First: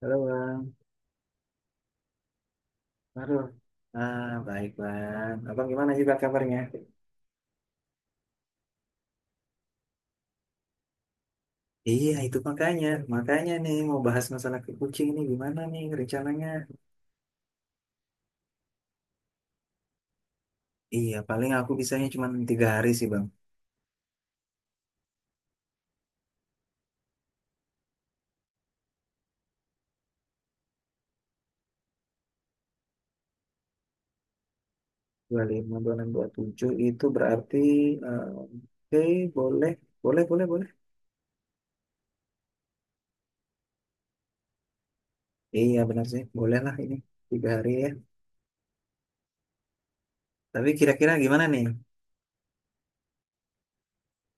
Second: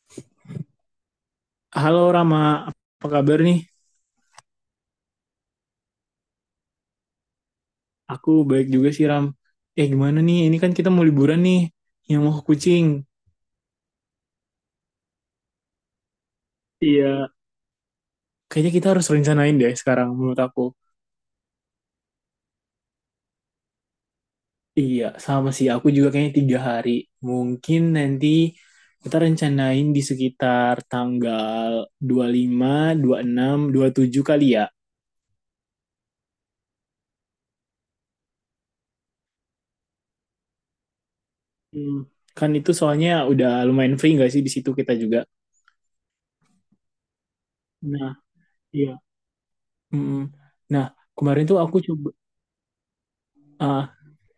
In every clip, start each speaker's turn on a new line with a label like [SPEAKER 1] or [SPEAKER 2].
[SPEAKER 1] Halo Bang,
[SPEAKER 2] Halo Rama, apa kabar
[SPEAKER 1] aduh,
[SPEAKER 2] nih?
[SPEAKER 1] baik Bang, Abang gimana sih Bang kabarnya?
[SPEAKER 2] Aku baik juga sih Ram. Eh, gimana nih? Ini kan kita mau liburan nih,
[SPEAKER 1] Iya
[SPEAKER 2] yang mau
[SPEAKER 1] itu
[SPEAKER 2] ke Kucing.
[SPEAKER 1] makanya nih mau bahas masalah ke Kucing ini gimana nih rencananya?
[SPEAKER 2] Iya. Kayaknya kita harus rencanain deh sekarang menurut aku.
[SPEAKER 1] Iya paling aku bisanya cuma 3 hari sih Bang,
[SPEAKER 2] Iya, sama sih. Aku juga kayaknya 3 hari. Mungkin nanti kita rencanain di sekitar tanggal dua dua puluh puluh lima, 26, 27 kali ya.
[SPEAKER 1] 25, 26, 27 itu berarti, oke boleh, boleh, boleh, boleh.
[SPEAKER 2] Hmm. Kan itu soalnya udah lumayan free nggak sih di situ kita juga?
[SPEAKER 1] Iya benar sih, boleh lah ini 3 hari ya.
[SPEAKER 2] Nah, iya. Mm-mm.
[SPEAKER 1] Tapi
[SPEAKER 2] Nah,
[SPEAKER 1] kira-kira gimana
[SPEAKER 2] kemarin tuh
[SPEAKER 1] nih?
[SPEAKER 2] aku coba, ah,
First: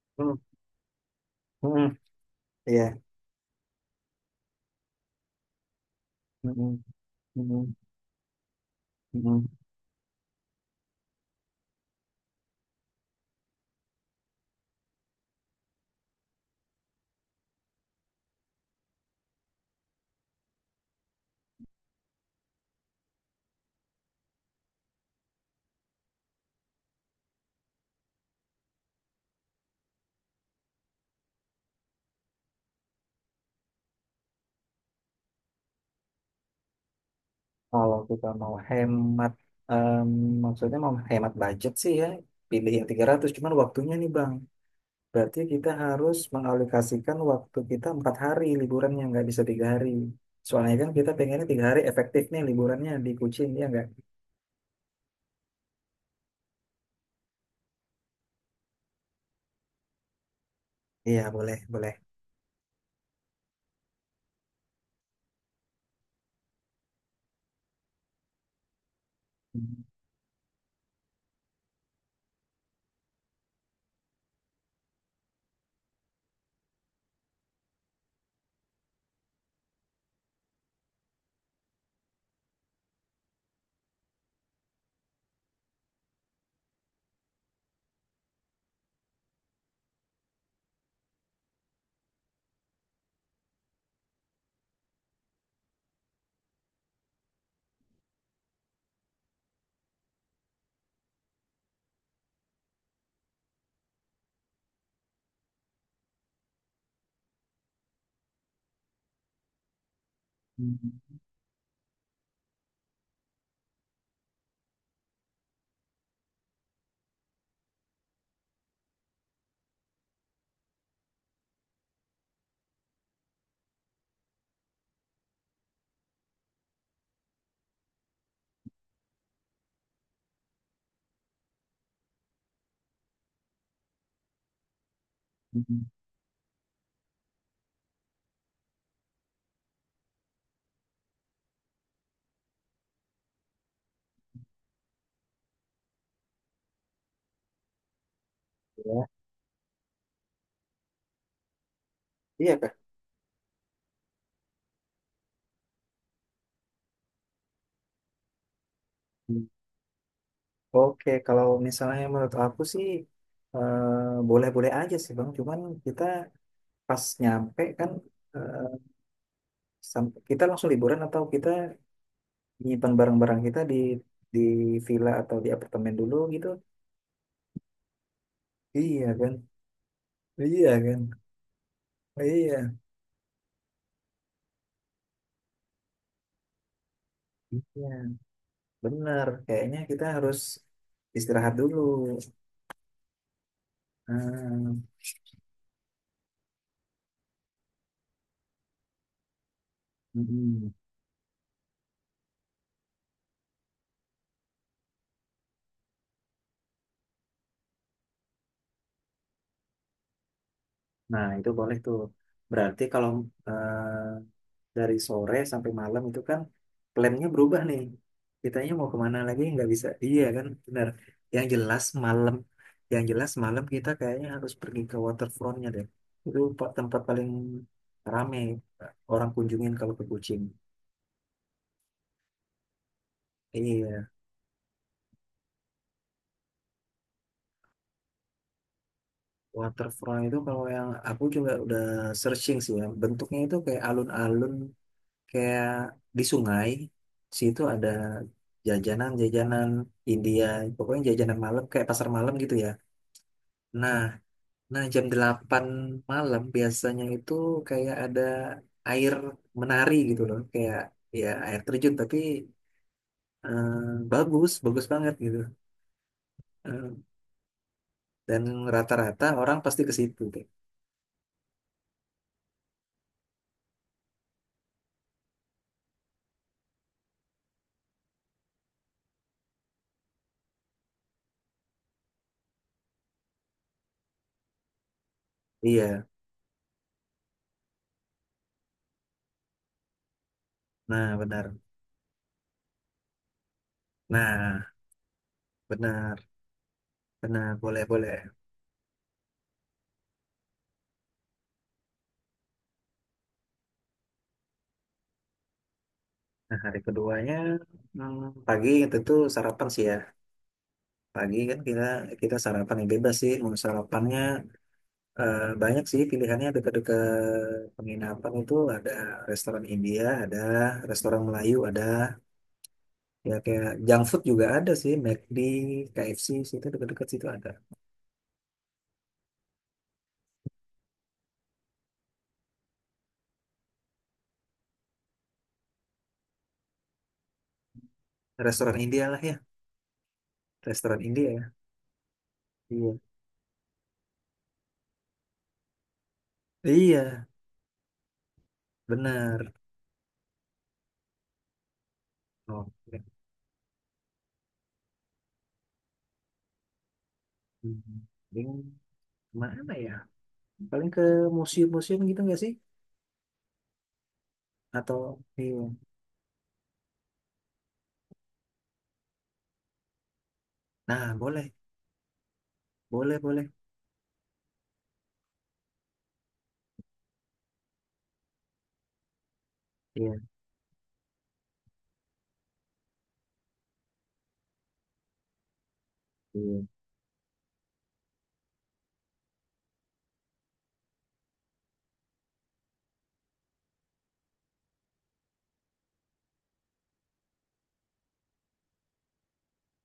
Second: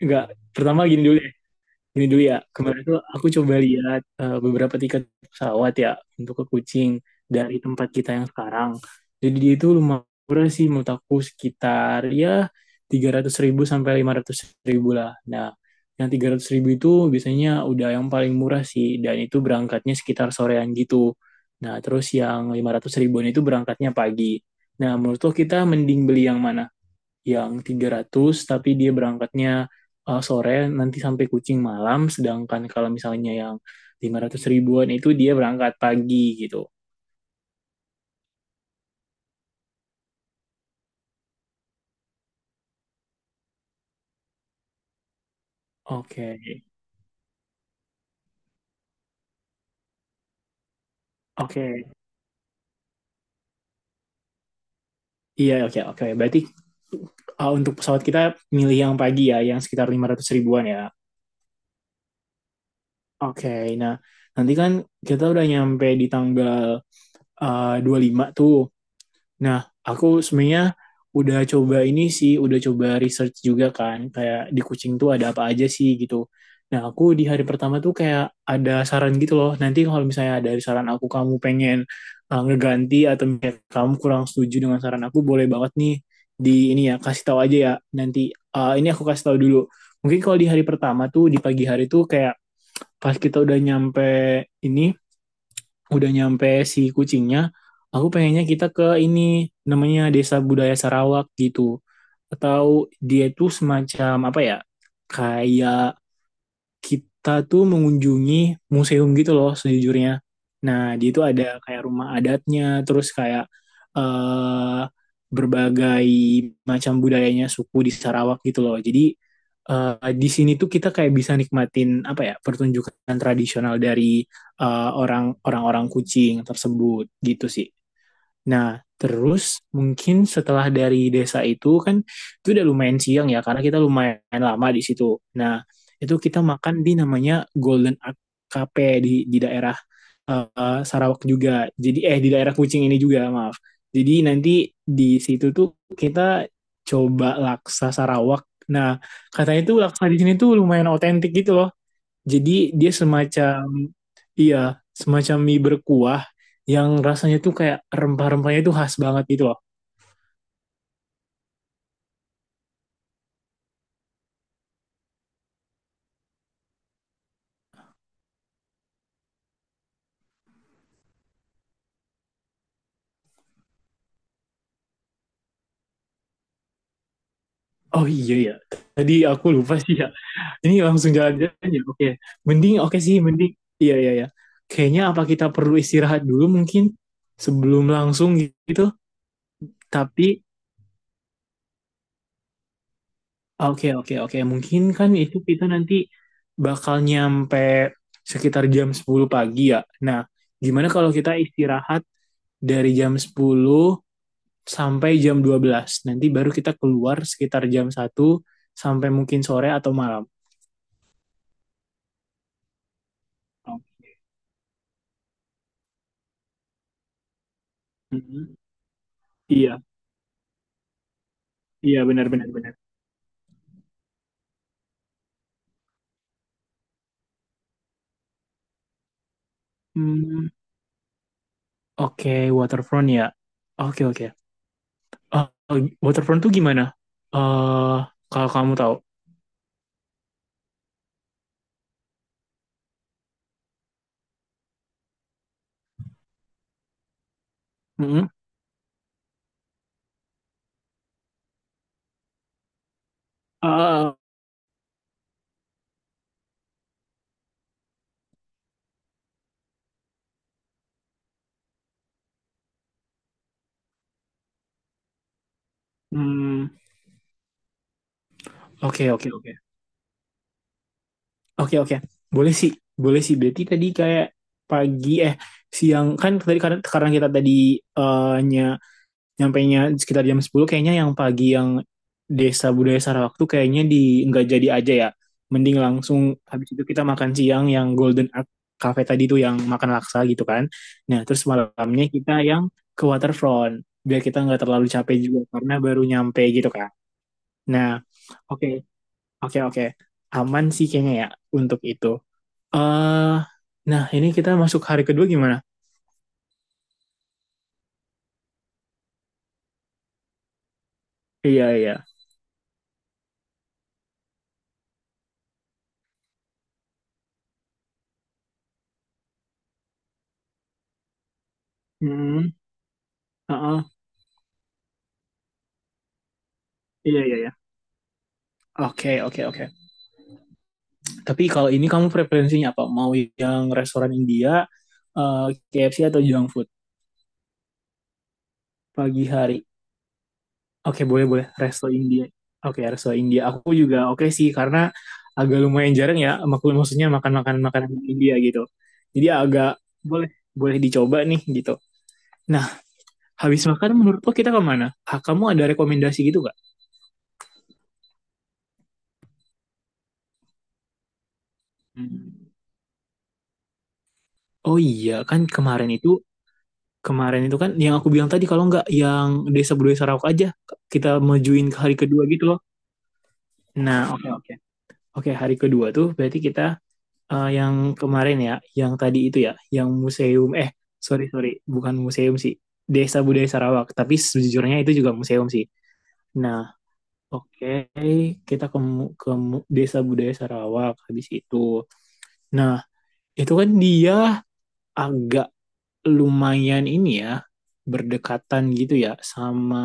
[SPEAKER 2] nggak,
[SPEAKER 1] Hmm,
[SPEAKER 2] pertama gini dulu ya.
[SPEAKER 1] hmm,
[SPEAKER 2] Ini dulu ya, kemarin
[SPEAKER 1] iya.
[SPEAKER 2] tuh aku coba lihat beberapa tiket pesawat ya untuk ke
[SPEAKER 1] Hmm, hmm,
[SPEAKER 2] Kucing dari
[SPEAKER 1] hmm,
[SPEAKER 2] tempat kita yang sekarang. Jadi
[SPEAKER 1] hmm.
[SPEAKER 2] dia itu lumayan murah sih menurut aku sekitar ya 300 ribu sampai 500 ribu lah. Nah, yang 300 ribu itu biasanya udah yang paling murah sih dan itu berangkatnya sekitar sorean gitu. Nah, terus yang 500 ribuan itu berangkatnya pagi. Nah, menurut lo kita mending beli yang mana? Yang 300 tapi dia berangkatnya sore nanti sampai Kucing malam, sedangkan kalau misalnya yang 500 ribuan itu dia berangkat pagi gitu.
[SPEAKER 1] Kalau kita mau hemat, em, maksudnya mau hemat budget sih ya, pilih yang 300. Cuman waktunya nih Bang. Berarti kita harus
[SPEAKER 2] Oke.
[SPEAKER 1] mengalokasikan waktu kita 4 hari liburannya, nggak bisa 3 hari. Soalnya kan kita pengennya 3 hari
[SPEAKER 2] Oke.
[SPEAKER 1] efektif nih liburannya di Kucing, ya nggak?
[SPEAKER 2] Iya, oke, oke. Berarti untuk pesawat kita milih yang pagi ya, yang sekitar 500 ribuan ya.
[SPEAKER 1] Iya, boleh, boleh.
[SPEAKER 2] Oke. Nah, nanti kan kita udah nyampe di tanggal 25 tuh. Nah, aku sebenarnya udah coba ini sih, udah coba research juga kan, kayak di kucing tuh ada apa aja sih gitu. Nah, aku di hari pertama tuh kayak ada saran gitu loh. Nanti kalau misalnya ada saran aku kamu pengen ngeganti atau misalnya kamu kurang setuju dengan saran aku, boleh banget nih di ini ya kasih tahu aja ya. Nanti ini aku kasih tahu dulu. Mungkin kalau di hari pertama tuh di pagi hari tuh kayak pas kita udah nyampe ini, udah nyampe si kucingnya, aku pengennya kita ke ini, namanya Desa Budaya Sarawak gitu. Atau dia itu semacam apa ya? Kayak kita tuh mengunjungi museum gitu loh sejujurnya. Nah, di itu ada kayak rumah adatnya, terus kayak eh berbagai macam budayanya suku di Sarawak gitu loh. Jadi di sini tuh kita kayak bisa nikmatin apa ya pertunjukan tradisional dari orang-orang Kucing tersebut gitu sih. Nah, terus mungkin setelah dari desa itu kan itu udah lumayan siang ya karena kita lumayan lama di situ. Nah, itu kita makan di, namanya Golden Ark Cafe di daerah Sarawak juga. Jadi di daerah Kucing ini juga, maaf. Jadi nanti di situ tuh kita coba laksa Sarawak. Nah,
[SPEAKER 1] Ya.
[SPEAKER 2] katanya tuh laksa di sini tuh lumayan otentik gitu loh.
[SPEAKER 1] Iya Kak.
[SPEAKER 2] Jadi dia semacam, iya, semacam mie berkuah yang rasanya tuh kayak rempah-rempahnya tuh khas banget gitu loh.
[SPEAKER 1] Oke, kalau misalnya menurut aku sih boleh-boleh aja sih Bang, cuman kita pas nyampe kan eh, kita langsung liburan atau kita nyimpan barang-barang kita di villa atau di apartemen dulu gitu?
[SPEAKER 2] Oh iya ya.
[SPEAKER 1] Iya
[SPEAKER 2] Tadi
[SPEAKER 1] kan?
[SPEAKER 2] aku lupa sih ya.
[SPEAKER 1] Iya
[SPEAKER 2] Ini
[SPEAKER 1] kan?
[SPEAKER 2] langsung jalan-jalan ya. Oke.
[SPEAKER 1] Iya.
[SPEAKER 2] Mending, oke sih, mending. Iya, iya ya. Kayaknya apa kita perlu istirahat dulu mungkin sebelum
[SPEAKER 1] Iya,
[SPEAKER 2] langsung gitu.
[SPEAKER 1] benar. Kayaknya kita harus
[SPEAKER 2] Tapi
[SPEAKER 1] istirahat dulu.
[SPEAKER 2] oke, oke, oke, mungkin
[SPEAKER 1] Ah,
[SPEAKER 2] kan itu kita nanti bakal nyampe sekitar jam 10 pagi ya. Nah,
[SPEAKER 1] mm-mm.
[SPEAKER 2] gimana kalau kita istirahat dari jam 10 sampai jam 12? Nanti baru kita keluar sekitar jam 1 sampai mungkin sore atau malam.
[SPEAKER 1] Nah, itu boleh tuh. Berarti kalau
[SPEAKER 2] Oh.
[SPEAKER 1] dari sore sampai malam itu kan plannya berubah nih.
[SPEAKER 2] Mhm.
[SPEAKER 1] Kitanya mau kemana lagi nggak
[SPEAKER 2] Iya,
[SPEAKER 1] bisa. Iya kan, benar. Yang jelas
[SPEAKER 2] iya,
[SPEAKER 1] malam,
[SPEAKER 2] benar-benar benar, benar, benar.
[SPEAKER 1] yang jelas malam kita kayaknya harus pergi ke waterfrontnya deh. Itu tempat paling rame orang kunjungin kalau ke Kucing.
[SPEAKER 2] Hmm, oke, waterfront ya. Oke,
[SPEAKER 1] Iya,
[SPEAKER 2] oke. Oh, oh, waterfront tuh gimana? Eh, kalau kamu tahu.
[SPEAKER 1] waterfront itu kalau yang aku juga udah searching sih ya. Bentuknya itu kayak alun-alun, kayak di sungai. Di situ ada
[SPEAKER 2] Mhm.
[SPEAKER 1] jajanan-jajanan India, pokoknya jajanan malam kayak pasar malam gitu ya. Nah,
[SPEAKER 2] Ah,
[SPEAKER 1] nah, jam 8 malam biasanya itu kayak ada air menari gitu loh, kayak ya air terjun tapi eh, bagus, bagus banget gitu.
[SPEAKER 2] hmm,
[SPEAKER 1] Eh, dan
[SPEAKER 2] Oke,
[SPEAKER 1] rata-rata
[SPEAKER 2] oke, oke.
[SPEAKER 1] orang pasti ke situ deh.
[SPEAKER 2] Oke, oke. Boleh sih. Boleh sih. Berarti tadi kayak pagi, eh, siang kan tadi, karena kita tadi eh, nyampainya sekitar jam 10, kayaknya yang pagi yang desa budaya Sarawak tuh kayaknya di, nggak jadi aja ya. Mending
[SPEAKER 1] Iya,
[SPEAKER 2] langsung habis itu kita makan siang yang Golden Art Cafe tadi tuh yang makan laksa gitu kan.
[SPEAKER 1] nah
[SPEAKER 2] Nah, terus
[SPEAKER 1] benar.
[SPEAKER 2] malamnya kita yang ke waterfront biar kita nggak
[SPEAKER 1] Nah,
[SPEAKER 2] terlalu capek juga karena baru
[SPEAKER 1] benar.
[SPEAKER 2] nyampe gitu kan.
[SPEAKER 1] Benar, boleh,
[SPEAKER 2] Nah,
[SPEAKER 1] boleh.
[SPEAKER 2] oke, oke, oke. Aman sih kayaknya ya untuk itu. Eh, nah ini kita masuk hari kedua gimana?
[SPEAKER 1] Nah, hari keduanya pagi tentu sarapan sih ya. Pagi kan
[SPEAKER 2] Iya,
[SPEAKER 1] kita
[SPEAKER 2] iya.
[SPEAKER 1] kita sarapan yang bebas sih, mau sarapannya. Banyak sih pilihannya dekat-dekat penginapan itu ada restoran India, ada restoran Melayu, ada
[SPEAKER 2] Hmm,
[SPEAKER 1] ya kayak
[SPEAKER 2] uh-uh.
[SPEAKER 1] junk food juga ada sih, McD, KFC situ dekat-dekat
[SPEAKER 2] Iya,
[SPEAKER 1] situ
[SPEAKER 2] iya,
[SPEAKER 1] ada.
[SPEAKER 2] iya. Oke, oke, oke. Tapi kalau ini kamu preferensinya apa? Mau yang restoran India, eh, KFC atau junk food
[SPEAKER 1] Restoran India lah
[SPEAKER 2] pagi
[SPEAKER 1] ya,
[SPEAKER 2] hari?
[SPEAKER 1] restoran
[SPEAKER 2] Oke, boleh,
[SPEAKER 1] India
[SPEAKER 2] boleh
[SPEAKER 1] ya.
[SPEAKER 2] resto India. Oke,
[SPEAKER 1] Iya.
[SPEAKER 2] resto India. Aku juga oke sih karena agak lumayan jarang ya, maklum, maksudnya
[SPEAKER 1] Iya,
[SPEAKER 2] makan-makan makanan India gitu. Jadi
[SPEAKER 1] benar.
[SPEAKER 2] agak, boleh, boleh dicoba nih gitu. Nah,
[SPEAKER 1] Oke.
[SPEAKER 2] habis makan menurut lo kita kemana? Ah, kamu ada rekomendasi gitu gak?
[SPEAKER 1] Hmm. Paling Mana ya? Paling ke museum-museum gitu nggak sih?
[SPEAKER 2] Hmm. Oh
[SPEAKER 1] Atau
[SPEAKER 2] iya, kan
[SPEAKER 1] iya.
[SPEAKER 2] kemarin itu, kan yang aku bilang tadi kalau nggak yang desa budaya Sarawak aja kita
[SPEAKER 1] Nah, boleh,
[SPEAKER 2] majuin ke hari kedua gitu loh.
[SPEAKER 1] boleh, boleh.
[SPEAKER 2] Nah, oke, oke. Oke, hari kedua tuh berarti kita yang kemarin ya, yang tadi itu ya, yang
[SPEAKER 1] Iya,
[SPEAKER 2] museum, sorry, sorry, bukan museum sih. Desa Budaya Sarawak, tapi sejujurnya itu juga museum sih.
[SPEAKER 1] iya.
[SPEAKER 2] Nah, oke, kita ke Desa Budaya Sarawak habis itu. Nah, itu kan dia agak lumayan ini ya, berdekatan gitu ya sama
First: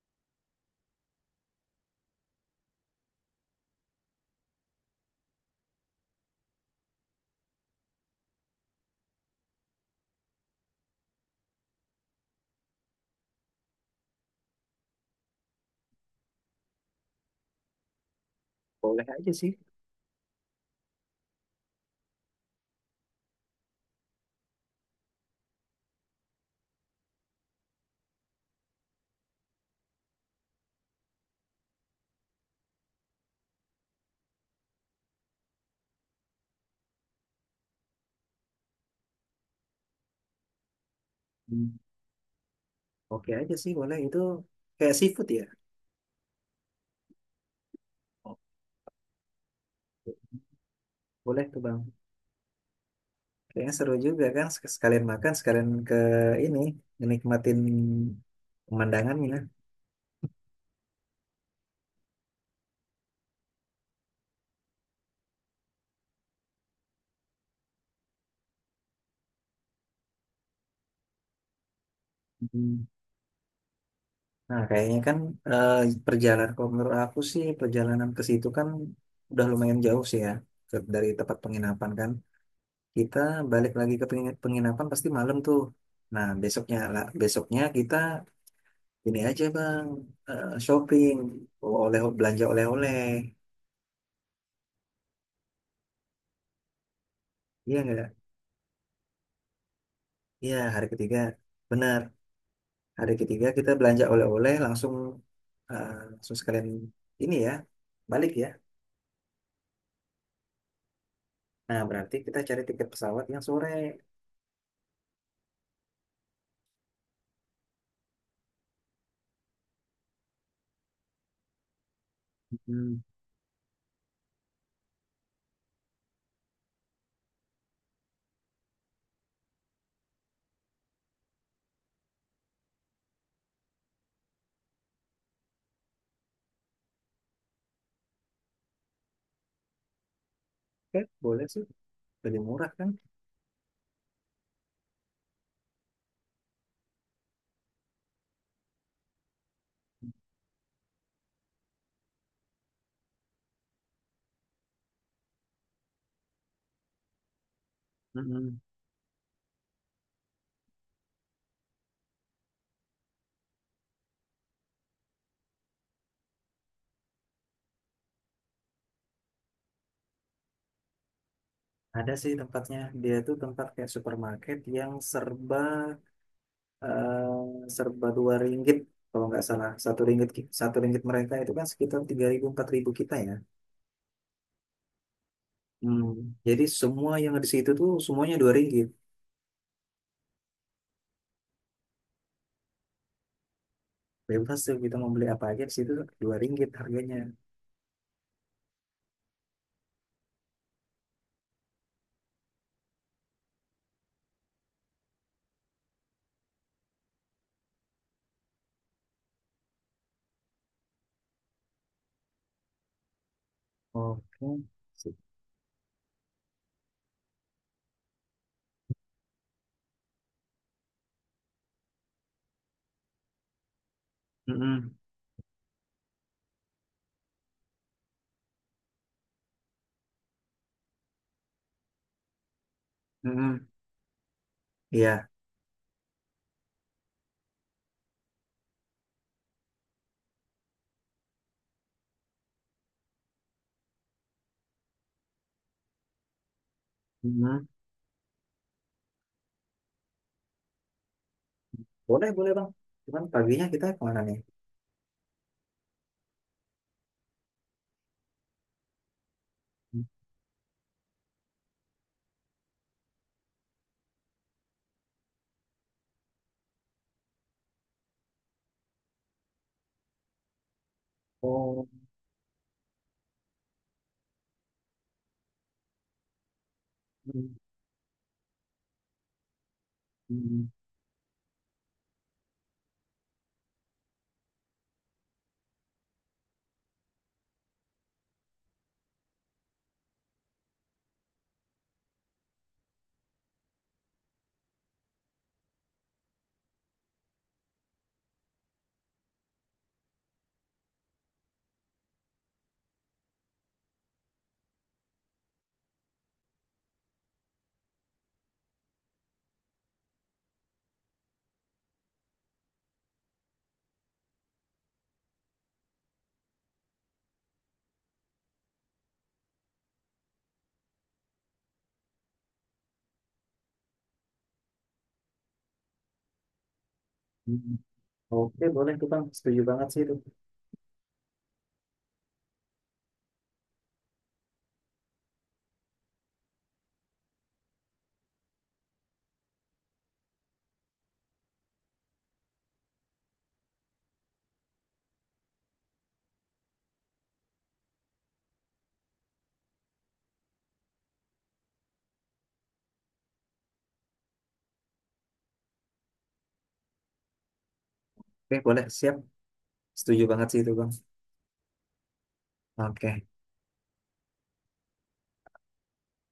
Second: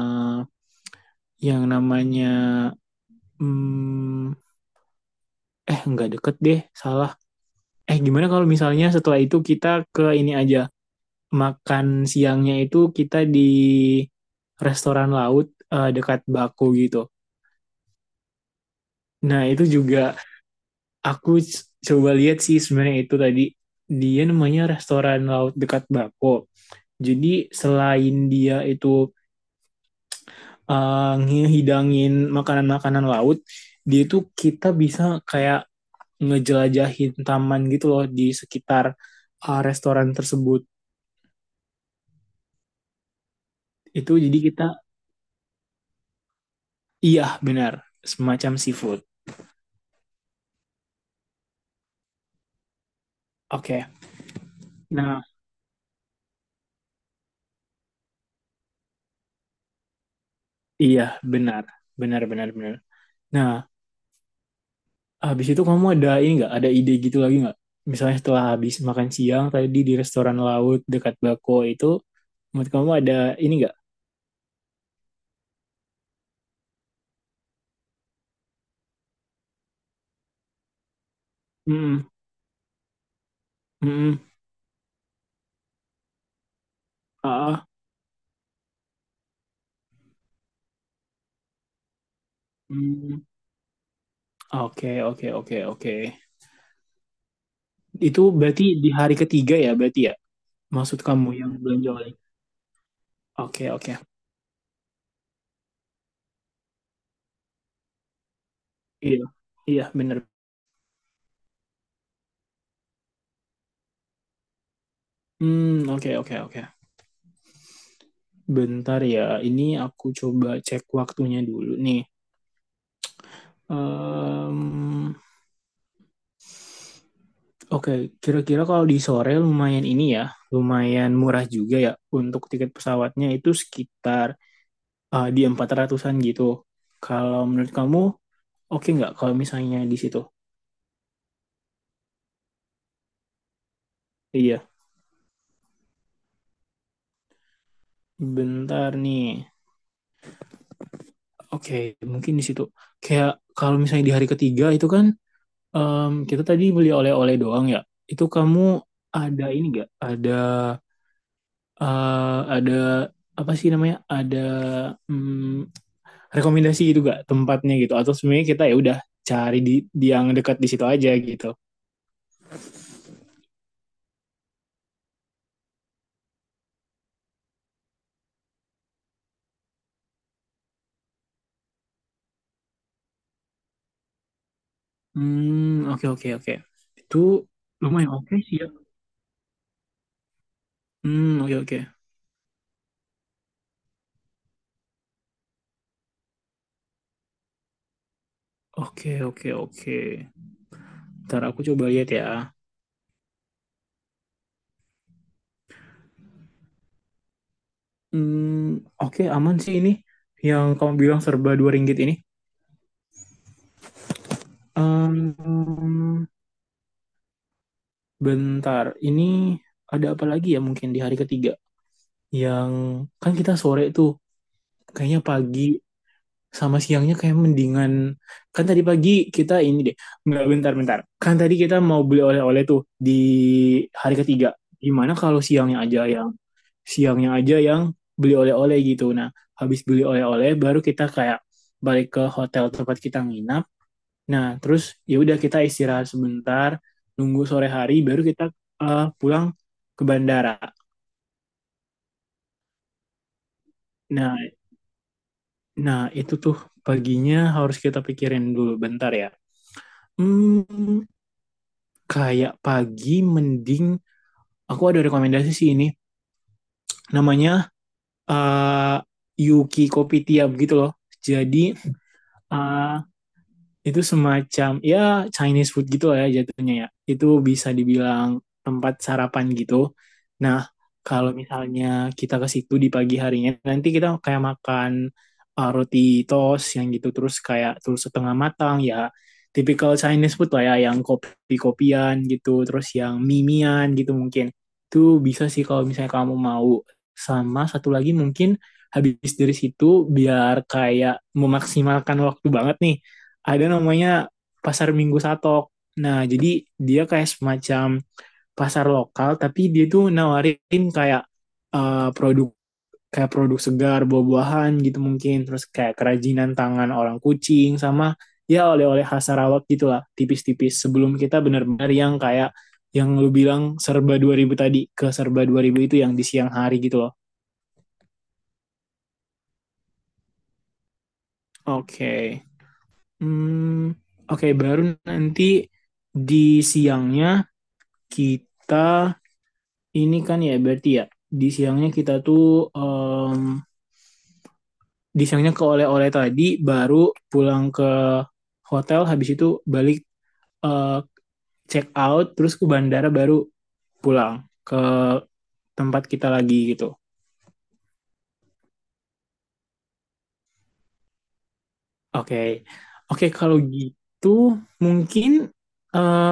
[SPEAKER 2] yang namanya, hmm, nggak deket deh, salah. Gimana kalau misalnya setelah itu kita ke ini aja, makan siangnya itu kita di restoran laut dekat Baku gitu.
[SPEAKER 1] Boleh aja
[SPEAKER 2] Nah
[SPEAKER 1] sih.
[SPEAKER 2] itu juga aku coba lihat sih sebenarnya itu tadi, dia namanya restoran laut dekat Baku. Jadi selain dia itu ngehidangin makanan-makanan laut, dia itu kita bisa kayak ngejelajahin taman gitu loh di sekitar restoran tersebut.
[SPEAKER 1] Hmm. Oke aja sih, boleh.
[SPEAKER 2] Itu
[SPEAKER 1] Itu
[SPEAKER 2] jadi kita,
[SPEAKER 1] kayak seafood ya?
[SPEAKER 2] iya, benar. Semacam seafood.
[SPEAKER 1] Boleh tuh Bang. Kayaknya
[SPEAKER 2] Oke.
[SPEAKER 1] seru juga kan sekalian
[SPEAKER 2] Nah,
[SPEAKER 1] makan, sekalian ke ini, menikmatin pemandangannya.
[SPEAKER 2] iya, benar. Benar, benar, benar. Nah, habis itu kamu ada ini nggak? Ada ide gitu lagi nggak? Misalnya setelah habis makan siang tadi di restoran laut dekat Bako itu, menurut
[SPEAKER 1] Hmm.
[SPEAKER 2] kamu ada ini nggak?
[SPEAKER 1] Nah, kayaknya kan eh, perjalanan kalau menurut aku sih perjalanan ke situ kan udah lumayan jauh sih ya dari tempat penginapan
[SPEAKER 2] Hmm,
[SPEAKER 1] kan. Kita balik lagi ke
[SPEAKER 2] hmm,
[SPEAKER 1] penginapan pasti malam tuh. Nah, besoknya lah, besoknya
[SPEAKER 2] ah,
[SPEAKER 1] kita ini aja Bang, shopping, belanja oleh-oleh.
[SPEAKER 2] hmm. Oke, oke, oke, oke.
[SPEAKER 1] Iya enggak?
[SPEAKER 2] Itu berarti di hari ketiga ya, berarti ya?
[SPEAKER 1] Iya, hari
[SPEAKER 2] Maksud
[SPEAKER 1] ketiga.
[SPEAKER 2] kamu yang belanja
[SPEAKER 1] Benar.
[SPEAKER 2] online?
[SPEAKER 1] Hari ketiga kita
[SPEAKER 2] Oke, oke.
[SPEAKER 1] belanja oleh-oleh langsung langsung sekalian ini ya balik ya.
[SPEAKER 2] Iya, iya, benar.
[SPEAKER 1] Nah berarti kita cari tiket pesawat yang sore.
[SPEAKER 2] Hmm, oke, oke, oke. Bentar ya, ini aku coba cek waktunya dulu nih.
[SPEAKER 1] Mm,
[SPEAKER 2] Em, Oke, okay. Kira-kira kalau di sore lumayan ini ya, lumayan murah juga ya untuk tiket pesawatnya itu sekitar di 400-an gitu. Kalau menurut kamu, oke okay nggak kalau misalnya di situ?
[SPEAKER 1] Oke, boleh sih. Lebih murah kan?
[SPEAKER 2] Iya, bentar nih. Oke, okay, mungkin di situ. Kayak kalau misalnya di hari ketiga itu kan kita tadi beli oleh-oleh doang ya. Itu
[SPEAKER 1] Mm-mm.
[SPEAKER 2] kamu ada ini nggak? Eh, ada apa sih namanya? Ada, mm, rekomendasi gitu gak tempatnya gitu? Atau sebenarnya kita ya udah cari di yang dekat di situ aja gitu.
[SPEAKER 1] Ada sih tempatnya. Dia tuh tempat kayak supermarket yang serba 2 ringgit kalau nggak salah. Satu ringgit mereka itu kan sekitar 3 ribu 4 ribu kita ya.
[SPEAKER 2] Hmm,
[SPEAKER 1] Hmm.
[SPEAKER 2] oke, oke, oke.
[SPEAKER 1] Jadi semua
[SPEAKER 2] Itu
[SPEAKER 1] yang di situ tuh
[SPEAKER 2] lumayan oke
[SPEAKER 1] semuanya dua
[SPEAKER 2] sih ya.
[SPEAKER 1] ringgit.
[SPEAKER 2] Hmm, oke, oke.
[SPEAKER 1] Bebas tuh kita mau beli apa aja di situ 2 ringgit harganya.
[SPEAKER 2] Oke, oke, oke. Ntar aku coba lihat ya. Hmm, oke, aman sih ini yang kamu bilang serba 2 ringgit ini.
[SPEAKER 1] Oke. Sih.
[SPEAKER 2] Em, bentar, ini ada apa lagi ya mungkin di hari ketiga? Yang kan kita sore tuh
[SPEAKER 1] Mm-mm.
[SPEAKER 2] kayaknya pagi sama siangnya kayak mendingan, kan tadi pagi kita ini deh, nggak, bentar, bentar, kan tadi kita mau beli oleh-oleh tuh di
[SPEAKER 1] Mm-mm.
[SPEAKER 2] hari ketiga, gimana
[SPEAKER 1] Iya.
[SPEAKER 2] kalau siangnya aja yang, siangnya aja yang beli oleh-oleh gitu, nah habis beli oleh-oleh baru kita kayak balik ke hotel tempat kita nginap. Nah terus ya udah kita istirahat sebentar nunggu
[SPEAKER 1] Mm-mm.
[SPEAKER 2] sore hari, baru kita pulang ke bandara.
[SPEAKER 1] Boleh, boleh Bang. Cuman paginya kita kemana
[SPEAKER 2] Nah,
[SPEAKER 1] nih?
[SPEAKER 2] nah itu tuh paginya harus kita pikirin dulu bentar ya. Hmm, kayak pagi mending, aku ada rekomendasi sih ini. Namanya eh, Yuki Kopitiam gitu loh. Jadi
[SPEAKER 1] Oh.
[SPEAKER 2] eh, itu semacam ya Chinese food gitu lah ya jatuhnya ya. Itu
[SPEAKER 1] Mm,
[SPEAKER 2] bisa dibilang tempat sarapan gitu.
[SPEAKER 1] mm,
[SPEAKER 2] Nah, kalau misalnya kita ke situ di pagi harinya, nanti kita kayak makan roti toast yang gitu terus kayak, terus setengah matang ya. Typical Chinese food lah ya, yang kopi-kopian gitu, terus yang mimian gitu mungkin. Itu bisa sih kalau misalnya kamu mau. Sama satu lagi mungkin habis dari situ, biar kayak memaksimalkan waktu banget nih, ada namanya pasar Minggu Satok. Nah, jadi dia kayak semacam pasar lokal, tapi dia tuh nawarin kayak produk, kayak produk segar, buah-buahan gitu mungkin, terus kayak kerajinan tangan orang kucing sama ya oleh-oleh khas Sarawak gitu lah, tipis-tipis sebelum kita benar-benar yang kayak yang lu bilang serba 2000 tadi, ke serba 2000 itu yang di siang hari gitu loh.
[SPEAKER 1] mm. Oke, boleh tuh Bang. Setuju banget sih itu.
[SPEAKER 2] Oke. Okay. Hmm, oke, okay, baru nanti di siangnya kita, ini kan ya berarti ya, di siangnya kita tuh em, di siangnya ke oleh-oleh tadi, baru pulang ke hotel, habis itu balik, eh, check out terus ke bandara, baru pulang ke tempat kita lagi gitu.
[SPEAKER 1] Oke, boleh. Siap. Setuju banget sih itu Bang.
[SPEAKER 2] Oke.
[SPEAKER 1] Oke.
[SPEAKER 2] Oke kalau gitu mungkin eh,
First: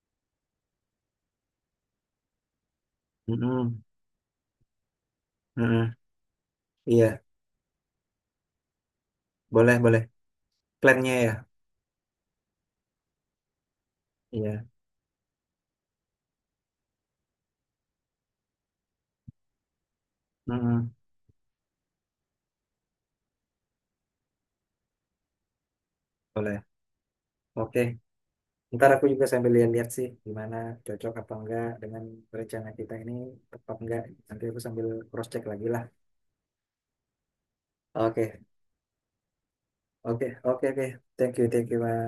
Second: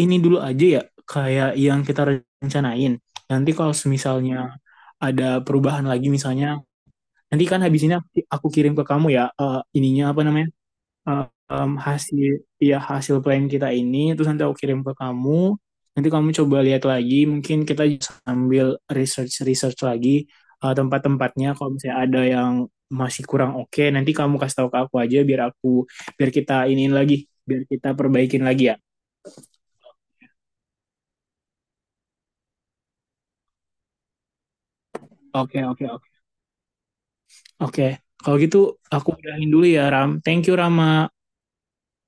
[SPEAKER 2] ini dulu aja ya kayak yang kita rencanain. Nanti kalau
[SPEAKER 1] Mm-mm.
[SPEAKER 2] semisalnya ada perubahan
[SPEAKER 1] Mm-mm.
[SPEAKER 2] lagi misalnya,
[SPEAKER 1] Iya,
[SPEAKER 2] nanti kan habis ini aku kirim ke kamu ya,
[SPEAKER 1] boleh, boleh.
[SPEAKER 2] ininya apa namanya,
[SPEAKER 1] Plannya ya?
[SPEAKER 2] hasil, ya hasil plan kita ini, terus nanti aku
[SPEAKER 1] Iya.
[SPEAKER 2] kirim ke kamu, nanti kamu coba lihat lagi, mungkin kita sambil research research lagi
[SPEAKER 1] Mm-mm.
[SPEAKER 2] tempat-tempatnya, kalau misalnya ada yang masih kurang oke nanti kamu kasih tahu ke aku aja biar aku, biar kita
[SPEAKER 1] Boleh.
[SPEAKER 2] iniin lagi, biar
[SPEAKER 1] Oke.
[SPEAKER 2] kita perbaikin lagi ya.
[SPEAKER 1] Ntar aku juga sambil lihat-lihat sih gimana cocok apa enggak dengan rencana kita ini tepat enggak. Nanti aku sambil cross-check
[SPEAKER 2] Oke,
[SPEAKER 1] lagi lah.
[SPEAKER 2] oke, oke. Oke kalau
[SPEAKER 1] Oke.
[SPEAKER 2] gitu aku udahin dulu ya Ram,
[SPEAKER 1] Oke,
[SPEAKER 2] thank you
[SPEAKER 1] oke, oke.
[SPEAKER 2] Rama.
[SPEAKER 1] Thank you, Mas.